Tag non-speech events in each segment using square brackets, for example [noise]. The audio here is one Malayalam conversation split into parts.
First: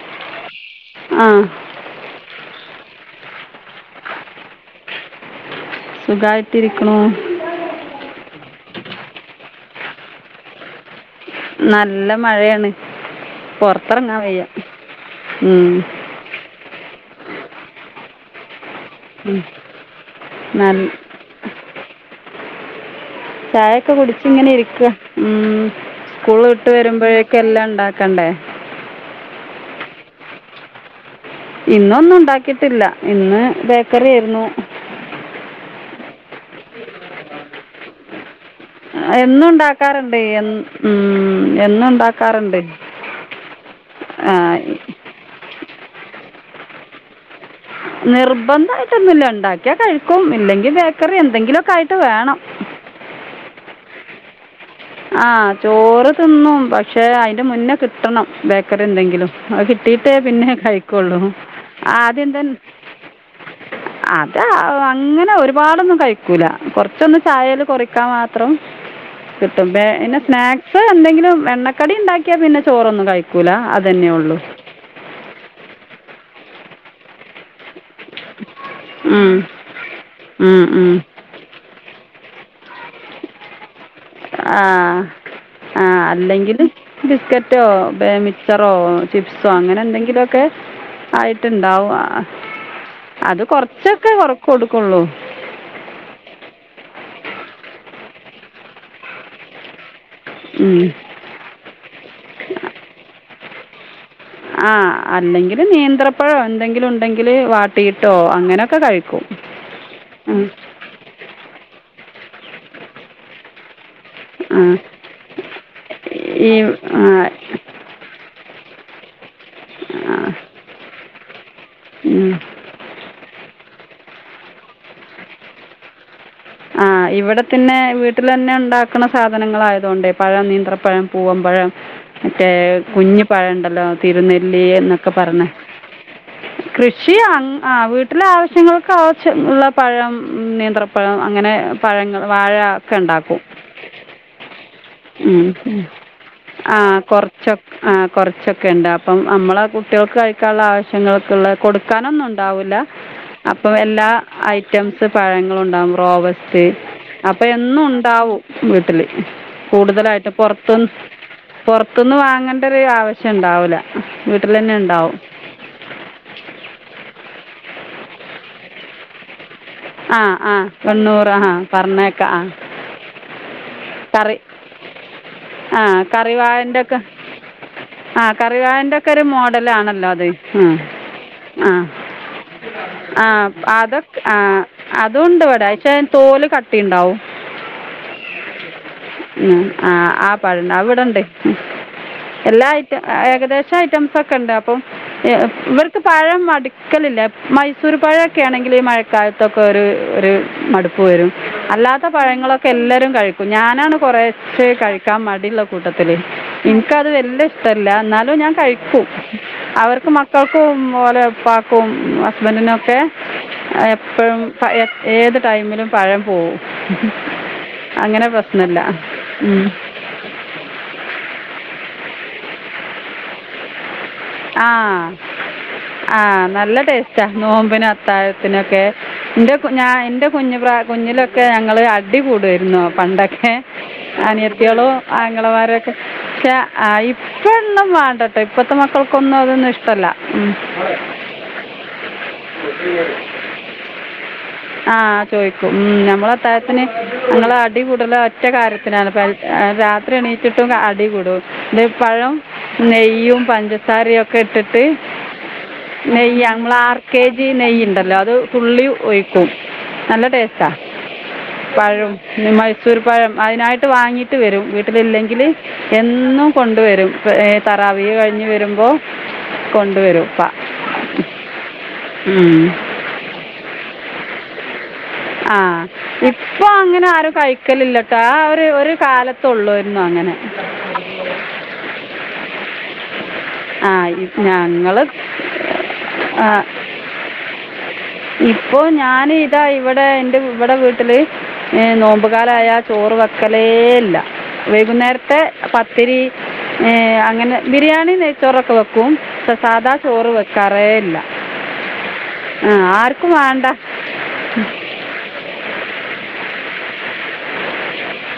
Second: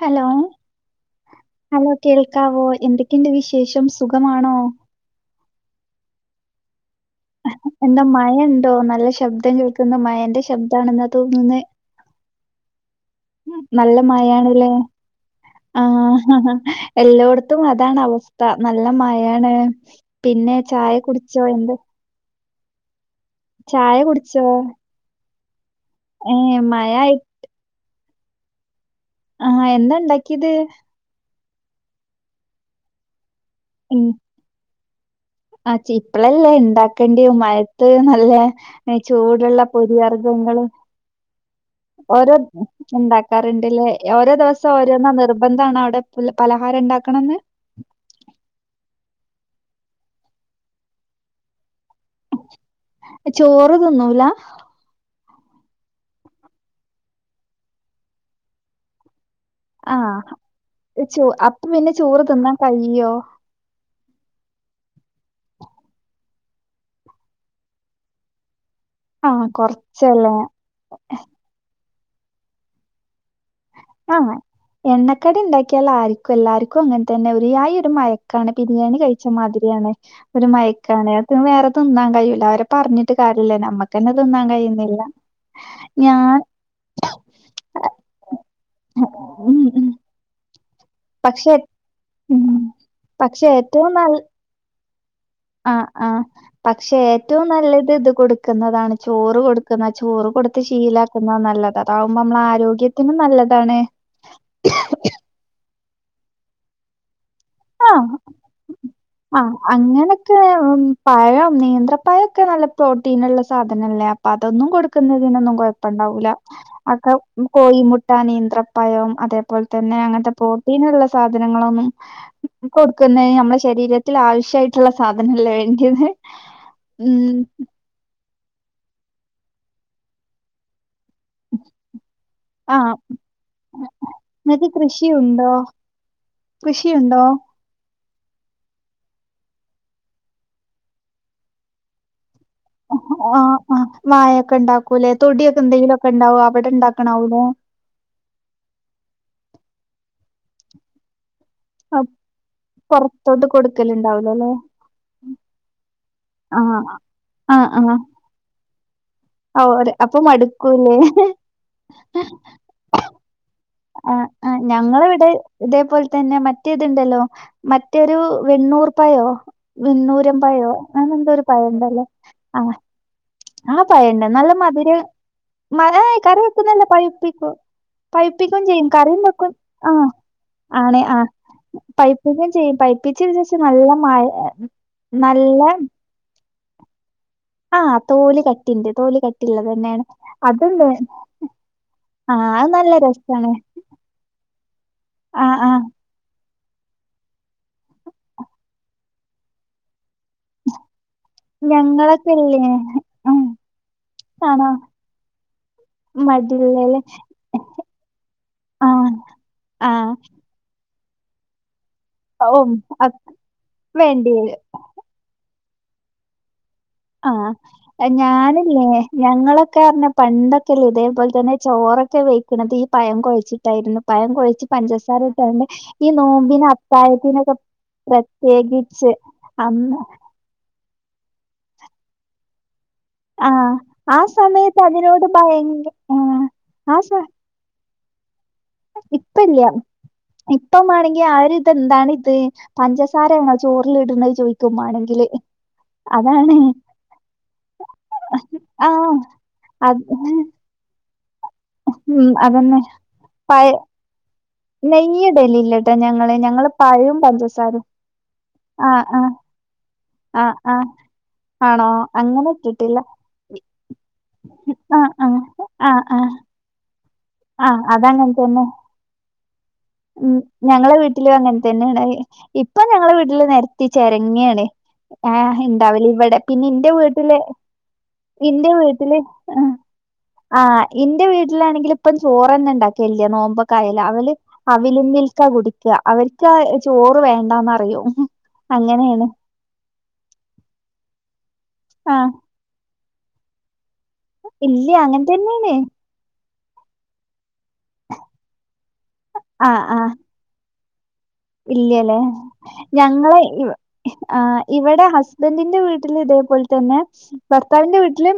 ഹലോ ആ ഹലോ കേൾക്കാവോ എന്തൊക്കെയുണ്ട് വിശേഷം സുഖമാണോ സുഖായിട്ടിരികണു. എന്താ മഴ ഉണ്ടോ നല്ല ശബ്ദം കേൾക്കുന്ന മഴന്റെ ശബ്ദമാണെന്നു തോന്നുന്ന്. ‌ നല്ല മഴയാണ്. നല്ല പുറത്തിറങ്ങാൻ വയ്യ മഴയാണല്ലേ ഉം ആഹ് എല്ലോടത്തും അതാണ് അവസ്ഥ. നല്ല മഴയാണ് പിന്നെ നല്ല ചായ കുടിച്ചോ എന്ത ചായൊക്കെ കുടിച്ച് കുടിച്ചോ ഇങ്ങനെ ഇരിക്കുക ഉം ഏ സ്കൂള് വിട്ട് മഴ വരുമ്പോഴ ആയി- എല്ലാം ഉണ്ടാക്കണ്ടേ ആഹ് എന്താ ഉണ്ടാക്കിയത്? ഇന്നൊന്നും ഉണ്ടാക്കിട്ടില്ല. ഇന്ന് ഉം, ബേക്കറി ആയിരുന്നു. ആ ഇപ്പളല്ലേ ഉണ്ടാക്കേണ്ടി മഴത്ത് നല്ല എന്നും ചൂടുള്ള ഉണ്ടാക്കാറുണ്ട് എന്ന് പൊരിവർഗങ്ങൾ ഉം, എന്നും ഓരോ ഉണ്ടാക്കാറുണ്ട് ഉണ്ട കറണ്ടില് ഓരോ ആ, ദിവസം ഓരോന്നോ നിർബന്ധണ് അവിടെ പലഹാരം ഉണ്ടാക്കണന്ന് നിർബന്ധയിട്ടൊന്നുല്ല ഉണ്ടാക്കിയാ കഴിക്കും ഇല്ലെങ്കിൽ ബേക്കറി എന്തെങ്കിലുമൊക്കെ ആയിട്ട് വേണം. ചോറ് തിന്നൂല ആഹ് ചോറ് തിന്നും. പക്ഷെ അതിന്റെ മുന്നേ കിട്ടണം ബേക്കറി എന്തെങ്കിലും. അത് കിട്ടീട്ടേ ആഹ് പിന്നെ കഴിക്കൊള്ളൂ ചോ ആ ആദ്യെന്തെ ആഹ അത് അങ്ങനെ ഒരുപാടൊന്നും കഴിക്കൂല കൊറച്ചൊന്ന് ചായേൽ കൊറിക്കാൻ മാത്രം. ആഹ് പിന്നെ കൊറച്ചല്ലേ സ്നാക്സ് എന്തെങ്കിലും എണ്ണക്കടി ഉണ്ടാക്കിയാൽ പിന്നെ ചോറൊന്നും കഴിക്കൂല. ആഹ് എണ്ണക്കടി ഉണ്ടാക്കിയാൽ ആർക്കും എല്ലാർക്കും അങ്ങനെ തന്നെ ഒരുയായഒരു ബിരിയാണി കഴിച്ച ഉം മാതിരിയാണ് ഒരു ഉം ഉം മയക്കാണ്. വേറെ തിന്നാൻ കഴിയുല്ല അവരെ പറഞ്ഞിട്ട് കാര്യല്ല നമ്മുക്ക് തിന്നാൻ ആ കഴിയുന്നില്ല ആ ഞാൻ അല്ലെങ്കിൽ ബിസ്ക്കറ്റോ മിക്ചറോ ചിപ്സോ ഉം അങ്ങനെ ഉം എന്തെങ്കിലുമൊക്കെ പക്ഷെ ആയിട്ടുണ്ടാവും ഉം അത് പക്ഷെ കൊറച്ചൊക്കെ കൊറക്ക കൊടുക്കുള്ളൂ ആ ആ പക്ഷെ ഏറ്റവും നല്ലത് ഇത് കൊടുക്കുന്നതാണ് ചോറ് കൊടുക്കുന്ന ചോറ് കൊടുത്ത് ഉം. ശീലാക്കുന്ന നല്ലത് അതാവുമ്പോ നമ്മള ആരോഗ്യത്തിനും നല്ലതാണ്. അല്ലെങ്കില് നേന്ത്രപ്പഴം എന്തെങ്കിലും ഉണ്ടെങ്കിൽ കട്ടിയിട്ടോ ആഹ് അങ്ങനെയൊക്കെ കഴിക്കും. ആഹ് അങ്ങനൊക്കെ ഉം, പഴം നേന്ത്രപഴമൊക്കെ നല്ല പ്രോട്ടീനുള്ള സാധനല്ലേ. ആ ആ അതൊന്നും കൊടുക്കുന്നതിനൊന്നും കൊഴപ്പണ്ടാവൂല്ല ഈ ആ അത് കോഴിമു നേന്ത്രപ്പഴം അതേപോലെ തന്നെ ആ അങ്ങനത്തെ പ്രോട്ടീനുള്ള സാധനങ്ങളൊന്നും ഉം. കൊടുക്കുന്നത് നമ്മുടെ ശരീരത്തിൽ ആവശ്യായിട്ടുള്ള സാധനല്ലേ വേണ്ടിയത് ആ ഉം ഇവിടെ തന്നെ വീട്ടിൽ തന്നെ ഉണ്ടാക്കുന്ന സാദനങ്ങളായതുകൊണ്ടേ പഴം നേന്ത്രപഴം പോകുമ്പോഴ ഒക്കെ ആഹ് കുഞ്ഞഞ് പഴുണ്ടല്ലോ തിരുനെല്ലി ഇങ്ങക്ക് എന്നൊക്കെ പറഞ്ഞേ കൃഷിയുണ്ടോ കൃഷിയുണ്ടോ ആ വീട്ടിലെ ആവശ്യങ്ങൾക്ക് ആവശ്യം ഉള്ള പഴം നിയന്ത്രപ്പഴം. അങ്ങനെ പഴങ്ങൾ വാഴ ഒക്കെ ആ ഉണ്ടാക്കും മായൊക്കെ ഉണ്ടാക്കൂ അല്ലെ ഉം തൊടിയൊക്കെ ഉം. എന്തെങ്കിലുമൊക്കെ ഉണ്ടാവോ അവിടെ ആ ഇണ്ടാക്കന്നവുലെ കുറച്ചൊക്കെ ആ കുറച്ചൊക്കെ ഉണ്ട് അപ്പം നമ്മളെ കുട്ടികൾക്ക് കഴിക്കാനുള്ള ആവശ്യങ്ങൾക്കുള്ള കൊടുക്കാനൊന്നും ഉണ്ടാവൂല. പൊറത്തോട്ട് അപ്പൊ എല്ലാ കൊടുക്കലുണ്ടാവൂലല്ലേ ഐറ്റംസ് പഴങ്ങളും [unintelligible] റോബസ്റ്റ്. ആഹ് അപ്പൊ ആഹ് എന്നും ആഹ് ഉണ്ടാവും, വീട്ടില് ഓര് അപ്പൊ കൂടുതലായിട്ടും പൊറത്ത്ന്ന്, മടുക്കൂലേ പൊറത്ത്ന്ന് വാങ്ങണ്ടരു ആവശ്യം ഉണ്ടാവൂല. ആഹ്, ആഹ്. ഞങ്ങളവിടെ ഇതേപോൽതന്നെ മറ്റേതുണ്ടല്ലോ? മറ്റൊരു വെണ്ണൂർപയോ? ആ വെണ്ണൂരം ആ പയോ? അങ്ങന എന്തോ എണ്ണൂറ് ഒരു ആ പഴണ്ടല്ലോ. പറഞ്ഞേക്കാം ആ ! ആഹ് ആ പഴണ്ടോ? കറി നല്ല മധുരം ആ മയ, കറി കറിവായൻ്റെ വെക്കുന്നല്ല, ഒക്കെ പഴുപ്പിക്കൊ? ആ പയ്പ്പിക്കും ചെയ്യും, കറിവാളിൻ്റെ ഒക്കെ കറിം ഒരു വെക്കും. ആഹ്.. മോഡലാണല്ലോ അത് ആണ്. ആഹ്.. ആ പൈപ്പിക്കും ചെയ്യും. പൈപ്പിച്ച ശേഷം നല്ല മഴ അതുണ്ട് വടെ. ക്ഷേ, തോല് കട്ടി ണ്ടാവും. ആഹ് തോല് കട്ടിണ്ട് തോല് കട്ടിള്ളതന്നേണ്. ആഹ്. ആ [unintelligible] അത്ണ്ട് വ്ടെണ്ടേയ്. ആഹ് എല്ലാ അത് നല്ല ഐറ്റം, രസാണ് ഏകദേശം ഐറ്റംസ് ഒക്കെ ഉണ്ട്. അപ്പം ആഹ് ആഹ് ഇവർക്ക് പഴം മടുക്കലില്ല. മൈസൂർ പഴക്കെണെങ്കിൽ, ഈ മഴക്കാലത്തൊക്കെ ഒരു, ഒരു മടുക്ക പ്പ് വരും. അല്ലാത്ത ഞങ്ങളൊക്കെല്ലേ പഴങ്ങളൊക്കെ എല്ലാരും ഉം കഴിക്കും. ഞാനാണ് കുറേശ്ശെ ആണോ കഴി ക്കാൻ മടിയുള്ള കൂട്ടത്തില്. മടില്ലേല് ഇൻക്കത് വല്ല്യ ഇഷ്ടല്ല, ന്നാലും ഞാൻ കഴിക്കും. ആഹ് അവർക്ക് ആഹ് മക്കൾ ക്കും ഓലെ ഇപ്പാക്കും [unintelligible] വേണ്ടേ? ഏ, ഏത് ടൈമിലും പഴം പോവും. ആഹ്. അങ്ങനെ പ്രശ്നമില്ല ഞാനില്ലേ! ഉം. ഞങ്ങളൊക്കെ അർഞ്ഞ പണ്ടൊക്കെല്ലേ, ഇതേപോലെ തന്നെ ചോറൊക്കെ വെയ്ക്കണത് ഈ പയം കൊയച്ചിട്ട് ട്ടായിരുന്നു. പഴം കൊഴച്ച് ആ പഞ്ചസാര ഇട്ടാണ്ട്. ഈ ആ നോമ്പിന് നല്ല ടേസ്റ്റാ അത്തായത്തിനൊക്കെ നോമ്പിന് പ്രത്യേകിച്ച് അന്ന് കുഞ്ഞു പ്രാ, കുഞ്ഞിലൊക്കെ ഞങ്ങള് അടി കൂടുവായിരുന്നു പണ്ടൊക്കെ ഏ? ആഹ് ആ സമയത്ത് അനിയത്തിയാളും, അതിനോട് ഭയങ്ക ആങ്ങളമാരൊക്കെ, ആഹ് ക്കെ ആ ആയി സമ [unintelligible] മാണ്ടട്ടോ ഇപ്പത്തെ ഇപ്പ ഇല്ല. ഇപ്പം മാണെങ്കി ആര്ത്, എന്താണ് ഇത്, പഞ്ചസാര ചോറില് ഇട്ണ ചോ [unintelligible] ആഹ് ചോഴിക്കും. ഉം. നമ്മള് അത്തായത്തിന് നമ്മള്, അടികൂടണെ ഒറ്റ കാര്യത്തിനാണ് ആഹ്. അത് രാത്രി എണീറ്റ് [unintelligible] അടിവിടും. ത് ഉം പഴം അതന്നെ നെയ്യും, പഴ പഞ്ചസാരയും ഒക്കെ ഇട്ടിട്ട് ട്ട്, നെയ്യിടലില്ലട്ടോ ഞങ്ങള് നെയ്യ് ഞങ്ങള് മ്മളെ ആർ. പഴോം കെ. ജി പഞ്ചസാരേം നെയ്യ്ണ്ടല്ലോ, അത് തുള്ളി ആഹ് ഒഴിക് ആഹ് നല്ല ആഹ് ടേസ്റ്റാ. ആഹ് ആണോ പയോം അങ്ങനെ മൈസൂർ ഇട്ടിട്ടില്ല അയിനായിട്ട് വാങ്ങിട്ട് വരും. ആഹ് ആഹ് വീട്ടിലില്ലെങ്കില് ആഹ് ആഹ് എന്നും കൊണ്ടുവരും ആഹ് തറാവീഹ് അതങ്ങൻ കഴിഞ്ഞ് തന്നെ വരുമ്പോ ഉം. ഞങ്ങളെ വീട്ടിലും അങ്ങനെ തന്നെണാവേ. ഉം. ഇപ്പൊ ഞങ്ങളെ വീട്ടില് നെര്ത്തി ചൊരങ്ങേണ്. ആഹ്. ആ ഇണ്ടാവല് വടെ. പിന്നെ, ഇപ്പൊ ഇന്റെ അങ്ങനെ ആരും വീട്ടില്, കഴിക്കലില്ല കേട്ടോ ആ ഒരു ഇന്റെ ഒരു വീട്ടില് കാലത്തുള്ളായിരുന്നു അങ്ങനെ ആഹ്. ഇന്റെ വീട്ടിലാണെങ്കിൽ ഇപ്പം ചോറെന്നെ ണ്ടാക്കലില്ല്യ, ആ നോമ്പൊക്കായാല് അവല് ഇ- ഞങ്ങള് അവിലും മിൽക്കാ കുടിക്കുക. അവർക്ക് ആ ചോറ് വേണ്ടാന്നറയും, ഇപ്പോൾ അങ്ങനെണ്. [unintelligible] ഇവിടെ ഇന്റെ ഇവിടെ വീട്ടില്, ആഹ് നോമ്പുകാലായ ചോറ് വെക്കലേ.. ഇല്ല. ഇല്ല അങ്ങനെ വൈകുന്നേരത്തെ തന്നെയാണ് പത്തിരി ഏ... അങ്ങനെ, ബിരിയാണി, നെയ്ച്ചോറൊക്കെ വെക്കും. പക്ഷെ, സാദാ ചോറ് വെക്കാറേ ഇല്ല. ഇല്ലയല്ലേ. ആ ആർക്കും ഞങ്ങളെ, വേണ്ട ആഹ് ഇവിടെ ഹസ് [unintelligible] ന്റെ വീട്ടില് ഇതേപോൽതന്നെ. ഭർത്താവിന്റെ വീട്ടില്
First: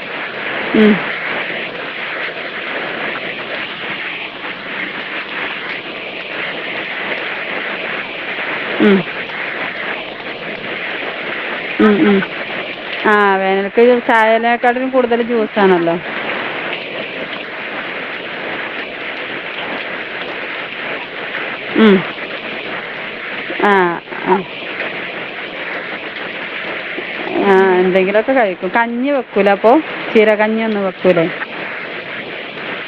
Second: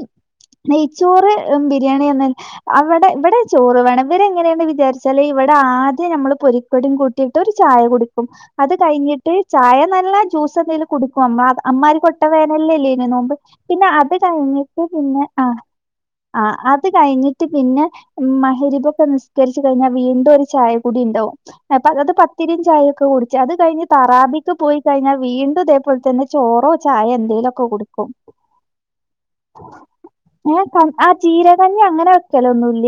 ഉം, നെയ്ച്ചോറ് എം, ബിരിയാണി [unintelligible] അവടെ, ഇവടെ ചോറ് വേണം. ഇവരെങ്ങനേണ് വിചാരിച്ചാല്, ഇവടാദ്യം ഞമ്മള് പൊരിക്കടിം കൂട്ടീട്ടൊര് ചായ കുടിക്കും. അത് ഉം, കഴിഞ്ഞിട്ട് ചായന്നല്ല, ജ്യൂസെന്തേലും കുടിക്കും [unintelligible] ഉം, അമ്മാരി ഉം. കൊട്ടവേനൽല്ലല്ലേയ്നോ ആ നോമ്പ്? വേനൽക്ക് പിന്നെ, അത് കഴിഞ്ഞിട്ട് ചായനേക്കാട്ടിലും കൂടുതൽ പിന്നെ, ആഹ് ജ്യൂസാണല്ലോ ആഹ്. അത് കഴിഞ്ഞിട്ട് പിന്നെ മഹ്രിബൊക്കെ നിസ്കരിച്ച് കഴിഞ്ഞാ വീണ്ടൊരു ചായ കുടിണ്ടാവും. ആ ഉം. പ്പത്, പത്തിരിം ഞ്ചായൊക്കെ കുടിച്ച്, അത് ആ കഴിഞ്ഞ് ആ താറാബിക്ക് പോയി കഴിഞ്ഞാ വീണ്ടുതേപോൽതന്നെ ചോറോ ചായോ എ ആ മീനൊക്കെ കൊടുക്കും എന്തെങ്കിലുമൊക്കെ കഴിക്കും കഞ്ഞി വെക്കൂല അപ്പോൾ [unintelligible] ചീരകഞ്ഞി ഒന്നും ആ വെക്കൂലേ ചീരെ കഞ്ഞി അങ്ങനെവെക്കലൊന്നുല്ല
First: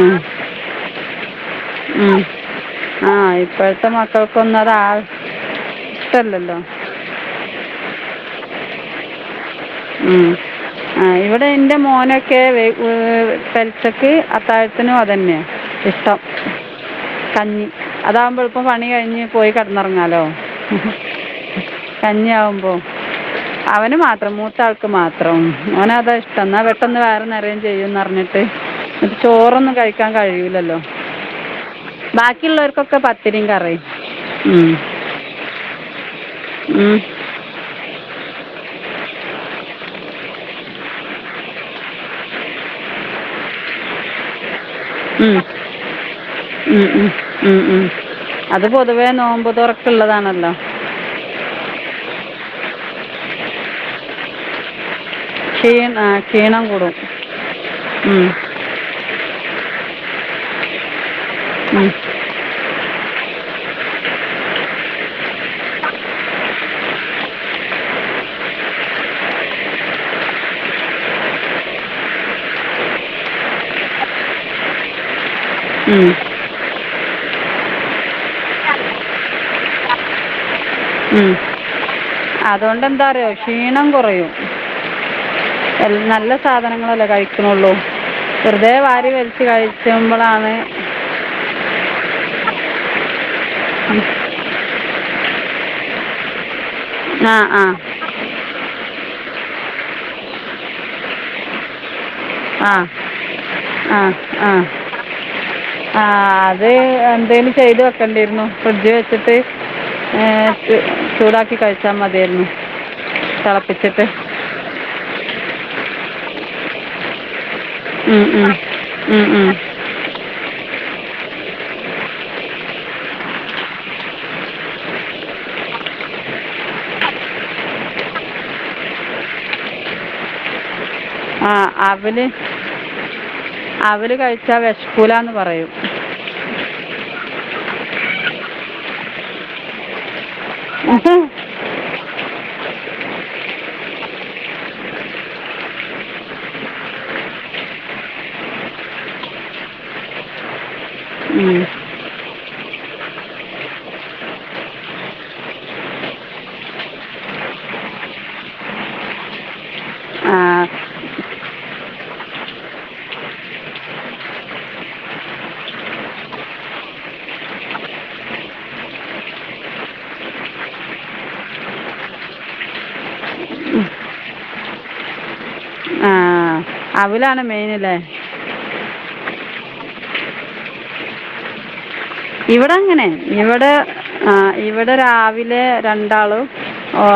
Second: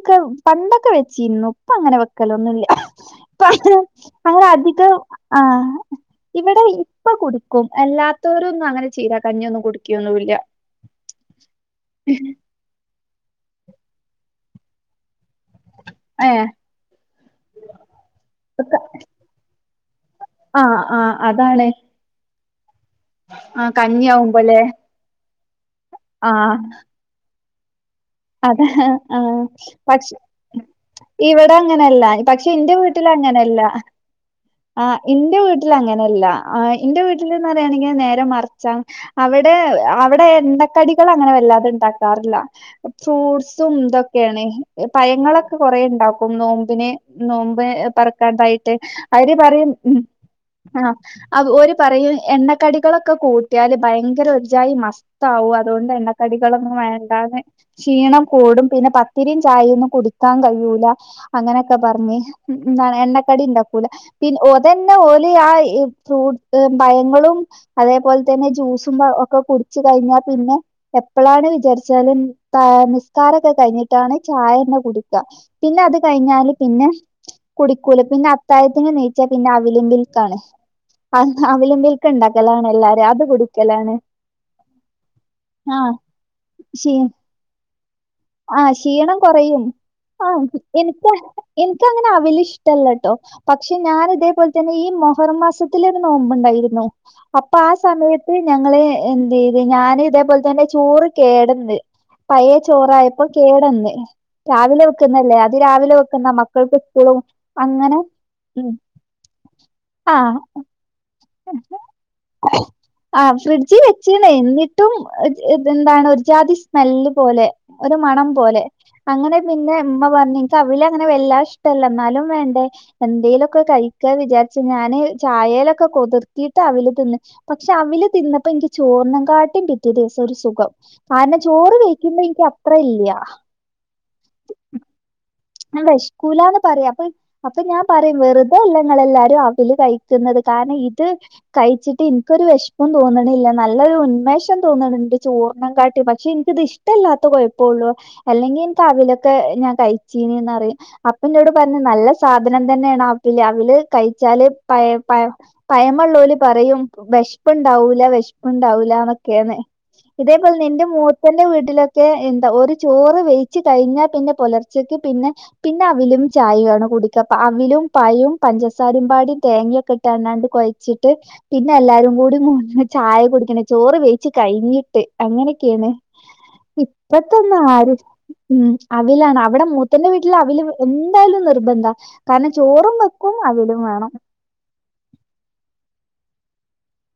ഉം, പണ്ടക്കെ വെച്ചിരുന്നു. പ്പങ്ങനെ ഉം. വെക്കലൊന്നുല്ല. ആ ഇപ്പോഴത്തെ മക്കൾക്കൊന്നും അത് ആ അങ്ങനധികം ആ ഇഷ്ടമല്ലല്ലോ ഇവിടെ ഇപ്പ കുടുക്കും എല്ലാത്തരും ഒന്നും അങ്ങനെ ചെയീല്ലാ കഞ്ഞി ഒന്ന്കൊടു ഉം ആ ഇവിടെന്റെ മോനൊക്കെ വെ [unintelligible] പെൽച്ചക്ക് അത്താഴത്തിനും അതന്നെയ ഇഷ്ടം. ഏഹ് കഞ്ഞി അതാവുമ്പ എളുപ്പ പണി കഴിഞ്ഞ് പോയി കെടന്നൊറങ്ങാലോ. ആ അതാണേ. കഞ്ഞിയാവുമ്പോ ആ കഞ്ഞിയാവുമ്പല്ലേ? ത്താൾക്ക് മാത്രം ഓനതാ ആഹ് ഇഷ്ടംന്നാ വെട്ടന്ന് വയറ് നേറേംഞ്ചേയ്യുന്നറഞ്ഞി- അത ആഹ് ചോറൊന്നും കഴിക്കാൻ പക്ഷെ കഴിയുലല്ലോ. ഇവിടെ അങ്ങനെയല്ല പക്ഷെ ഇന്റെ ബാക്കിയുള്ളവർക്കൊക്കെ പത്തിരിയും വീട്ടിലങ്ങനെയല്ല കറിം ഉം. ആഹ് ഇന്റെ വീട്ടിലങ്ങനെയല്ല ആ ഉം. ഇന്റെ വീട്ടില്ന്നറയാണെങ്കി നേരെ മറിച്ചാ അവടെ അവടെ എണ്ണക്കടികളങ്ങനെ വല്ലാതെണ്ടാക്കാറില്ല. ഫ്രൂട്സുംന്തൊക്കെയാണ്. ഉം. പയങ്ങളക്കെ കൊറെണ്ടാക്കും ഉം, നോമ്പിന് ഉം, ഉം, നോമ്പ് [unintelligible] റക്കാനായിട്ട് അവര് പറയും ള്ളതാണല്ലോ. ആ അവ് ഓര് പറയും എണ്ണക്കടികളൊക്കെ കൂട്ടിയാല് ഭയങ്കര ഒരുചായി മസ് താവും അതൊണ്ട് ക്ഷീണ ആ, ക്ഷീണം എണ്ണക്കടികളൊന്നും കൂടും വേണ്ടാന്ന്. ക്ഷീണം ഉം, കൂടും പിന്നെ പത്തിരിം ചായൊന്നും കുടിക്കാൻ കഴിയൂല അങ്ങനൊക്കെ ഉം, പറഞ്ഞ്. ഉം ന്താണ് എണ്ണക്കടിണ്ടാക്കൂല. പിൻ ഓതന്നെ ഓല് ആ ഈ ഫ്രൂട്ട്സ് പയങ്ങളും അതേപോൽത്തന്നെ ജ്യൂസുംമ്പക്കെ കുടിച്ച് കഴിഞ്ഞാ പിന്നെ എപ്പളാണ് വിചാരിച്ചാല് താ നിസ്കാരക്കെ കഴിഞ്ഞിട്ടാണ് ചായന്നെ കുടിക്ക പിന്നെ അത് ഉം, കഴിഞ്ഞാല് പിന്നെ കുടിക്കൂല പിന്നെ അത്തായത്തിനെണീച്ചാ പിന്നെ അവില്മിൽക്കാണ്. ആ ഉം. അവിലുംമിൽക്കണ്ടാക്കലാണ് അതുകൊണ്ട് എല്ലാര് എന്താ അത് അറിയോ ക്ഷീണം കുടിക്കലാണ്. കുറയും ആഹ് നല്ല സാധനങ്ങളല്ലേ കഴിക്കണുള്ളൂ. ആ വെറുതെ വാരി ക്ഷീണം വലിച്ച് കൊറയും ആ കഴിക്കുമ്പോഴാണ് എനിക്ക് എൻക്കങ്ങനെ അവിലിഷ്ടല്ലട്ടോ. പക്ഷെ ഞാനിതേപോൽ തന്നെ ഈ മൊഹർ മാസത്തിലൊരു നോമ്പുണ്ടായിരുന്നു. അപ്പ ആ സമയത്ത് ഞങ്ങള് എന്തെയ്ത് ഞാനിതേപോൽ തന്നെ ചോറ് കേടേന്ന് പയെ ആ ചോറായപ്പോ കേടെന്ന് ആ ആ രാവിലെ വെക്ക്‌ന്നല്ലേ അത് രാവിലെ ആ വെക്കുന്ന അത് മക്കൾക്ക് സ്കൂളും എന്തേലും ചെയ്ത് അങ്ങനെ വെക്കേണ്ടിരുന്നു ഉം ഫ്രിഡ്ജ് വെച്ചിട്ട് ഏ ആഹ് ചു ചൂടാക്കി കഴിച്ചാ മതിയാരുന്നു തെളപ്പിച്ചിട്ട് പ്പെന്നിട്ടും ഇത് ഇതെന്താണ് ഒരു ജാതി സ്മെല്ല് പോലെ. ഒരു ഉം മണം ഉം പോലെ ഉം അങ്ങനെ ഉം പിന്നെ ഉമ്മ പറഞ്ഞനിക്കവല് അങ്ങനെ വെല്ലഷ്ടല്ലന്നാലും വേണ്ടേ എന്തേലൊക്കെ കഴിക്കാ വിചാരിച്ച് ഞാന് ചായേലൊക്കെ കൊതിർതീട്ടവല് തിന്ന്. പക്ഷെ അവില് തിന്നപ്പോ നിക്ക് ചോർണിക്കാട്ടും പിറ്റേ ദിവസൊരു സുഖം. കാരണം ആ ചോറ് അവല് കഴിക്കുമ്പനിക്ക് അത്ര ഇല്ല്യ. അവല് കഴിച്ചാ വെശക്കൂലാന്ന് പർ ഞ വെശക്കൂലാന്ന് പറയ് അപ്പ അപ്പ ഞാൻ പറയും വെറുതെല്ലങ്ങളെല്ലാരും അവല് കഴി ത്തുന്നത് കാരണം ഇത് കയിച്ചിട്ട് എനിക്കൊരു വിഷ്പം തോന്നണില്ല നല്ലൊരു ഉന്മേഷം തോന്നണണ്ട് ചോർണ്ണ കാട്ടി പക്ഷെ എനിക്കിത് ഇഷ്ട ടല്ലാത്ത കുഴപ്പള്ളൂ. അല്ലെങ്കിനിക്ക് അവിലൊക്കെ ഞാൻ കഴി [unintelligible] അപ്പോന്നോട് ഉം. പറഞ്ഞ നല്ല സാധനം തന്നെയാണ് അവില്. അവില് കയിച്ചാല് പയ പ പയമള്ളോൽ പറയും. വിഷ്പുണ്ടാവൂല വിഷ്പുണ്ടാവൂലന്നൊക്കെയന്ന ആ ഇതേപോലൽന്നെ എന്റെ മൂത്തന്റെ വീട്ടിലൊക്കെ എന്താ ഒരു ചോറ് വെയിച്ച് കഴിഞ്ഞാ പിന്നെ പുലർ ച്ചക്ക് പിന്നെ പിന്നെ അവിലും ചായയുആണ് കുടിക്കപ്പ. അവിലും പയും പഞ്ചസാരും പാടി തേങ്ങൊക്കെ ഇട്ട് ആണണ്ട് കൊയ് ച്ചിട്ട് പിന്നെ എല്ലാരും കൂടി മൂന്ന് ചായ കുടിക്ണ് ചോറ് വെയിച്ച് കഴിഞ്ഞിട്ട്. അങ്ങനെയൊക്കെയാണ്. ആ അവലാണ് മെയിൻ അല്ലേ ഇപ്പത്തൊന്നാരും ഉം അവിലാണ്. അവിടെ മൂത്തന്റെ വീട്ടിൽ അവിൽ എന്തായാലും നിർബന്ധ. കാരണം ഇവിടെ ചോറും അങ്ങനെയാ വെക്കും ഇവിടെ അവിലും വേണം. ആ ഇവിടെ രാവിലെ രണ്ടാളും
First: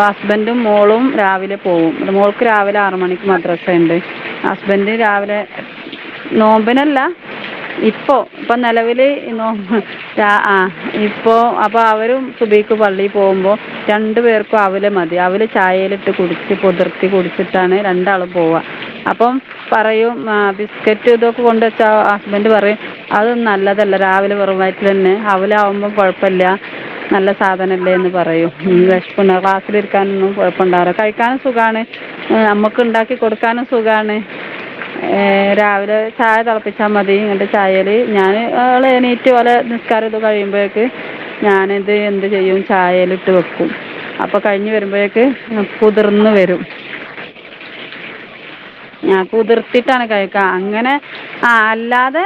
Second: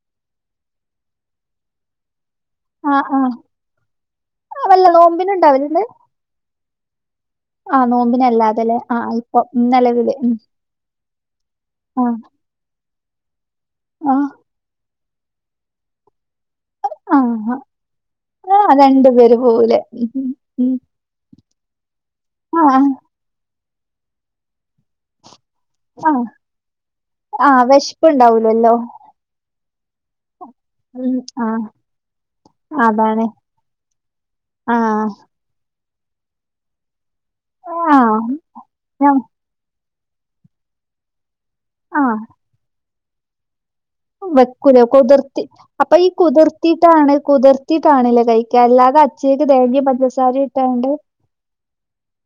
ഹസ്ബന്റും മോളും രാവിലെ പോവും. എന്ന്ട്ട് മോൾ ക്ക് രാവിലെ ആഹ് ആറ്മണിക്ക് ആഹ് മദ്രാസ ഇണ്ട്. വല്ല ഹസ്ബന്റ് രാവിലെ നോമ്പിനുണ്ടോ അവലുണ്ട്? നോമ്പിനല്ല ആഹ് ഇപ്പൊ ഇപ്പം നോമ്പിനല്ലാതല്ലേ നിലവില് ആഹ് ഇപ്പൊ നോ നിലവില് ക്ക ഉം ആഹ് ഇപ്പോ അപ്പൊ ആഹ് അവരും സുബയിക്ക് പള്ളി പോകുമ്പോ രണ്ടു ആഹ് പേർക്കും അവല് മതി അവല് ചായേല് ഇട്ട് കുടിച്ച് പൊതിർ ത്തി ആഹ് കുടിച്ചിട്ടാണ് രണ്ടാളും പോവ. ആഹ് രണ്ടു അപ്പം പേര് പോവൂലേ പറയും ഉം ആ ഉം ബിസ്ക്കറ്റ് ഇതൊക്കെ കൊണ്ട്ച്ചാ ഹസ്ബൻന്റ് പറയും ആഹ് അതൊന്നും നല്ലതല്ല രാവിലെ വെറും വയറ്റിലന്നെ അവലാവും മ്പൊ ആഹ് കുഴപ്പല്ല നല്ല ആഹ് സാധനല്ലേന്ന് പറയും. വെശ്പ്പ്ണ്ടാവൂലല്ലോ ഉം വിഷപ്പൊന്നും ക്ലാസില് ഇരിക്കാനൊന്നും കൊ യപ്പൻണ്ടാവൂല ഉം കഴിക്കാനും ആഹ് സുഖാണ്. നമ്മക്ക് ഉണ്ടാക്കി അതാണ് കൊടുക്കാനും സുഖാണ്. ആഹ് ഏ രാവിലെ ചായ തിളപ്പിച്ചാ മതി. എന്നിട്ട് ചായേല് ആഹ് ഞാൻ ഓല് ഞം എനീറ്റ് ഓലെ നിസ്കാരൊക്കെ കഴിയുമ്പോയേ ക്ക് ഞാനിത് എന്ത് ചെയ്യും ചായേല് ഇട്ട് വെക്കും അപ്പോൾ കഴിഞ്ഞ് വെക്കൂല വരുമ്പോഴേക്ക് കുതിർത്തി അപ്പൊ ഈ കുതിർന്ന് വരും കുതിർത്തിട്ടാണ് കുതിർത്തിട്ടാണ് ലേ കൈ ക്കാ അല്ലാതെ അച്ചീക്ക് തേങ്ങേ പഞ്ചസാരീം ഇട്ടാണ്ട് ആഹ് അല്ലാതെ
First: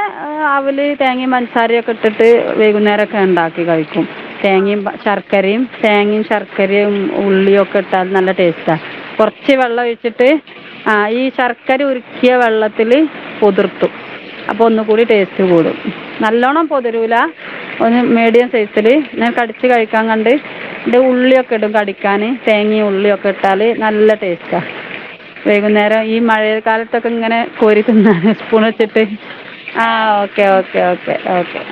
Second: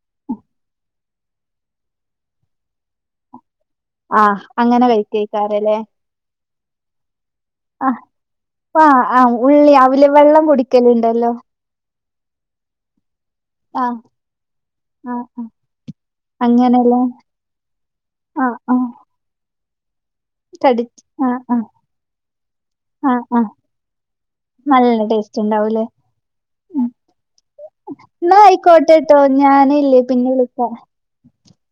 അവില് തേങ്ങയും പഞ്ചസാരയൊക്കെ ഇട്ടിട്ട് വൈകുന്നേരൊക്കെ ഉണ്ടാക്കി കഴി ക്കും. ആഹ് തേങ്ങയും, അങ്ങനെ ശർക്കരയും, കഴിക്കേക്കാരല്ലേ തേങ്ങയും, ശർക്കരയും ഉള്ളിയും ഒക്കെ ആഹ് ഇട്ടാൽ നല്ല ടേസ്റ്റാ ആഹ് ആഹ് കുറച്ച് ഉള്ളി വെള്ളം അവില് ഒഴിച്ചിട്ട് വെള്ളം ആ ഈ കുടിക്കല്ണ്ടല്ലോ ശർക്കര ഉരുക്കിയ വെള്ള ത്തില് പുതിർത്തും. ആഹ് അപ്പൊ ഒന്നുകൂടി ആഹ് ടേസ്റ്റ് ആഹ് കൂടും. നല്ലോണ്ണം അങ്ങനെല്ലേ പൊതിരൂല ഒന്ന് മീഡിയം ആഹ് സൈസിൽ ആഹ് ഞാൻ കടിച്ചു കഴിക്കാൻ കണ്ട് കടി ഇന്റെ ആഹ് ഉള്ളിയൊക്കെ ആഹ് ഇടും കടിക്കാന് തേങ്ങേ ആഹ് ഉള്ളിയൊക്കെ ആഹ് ഇട്ടാല് നല്ല ടേസ്റ്റാ നല്ല ടേസ്റ്റ് ഇണ്ടാവൂലേ വൈകുന്നേരം ഈ മഴയൽ ഉം കാലത്തൊക്കെ ഇങ്ങനെ കോരി തിന്നാണ് ന്നാ സ്പൂണിട്ട്ട്ട് ആയിക്കോട്ടെട്ടോ ആ ഞാനില്ലേ ഓ പിന്നെ ഓക്കെ വിളിക്കാം. Okay okay okay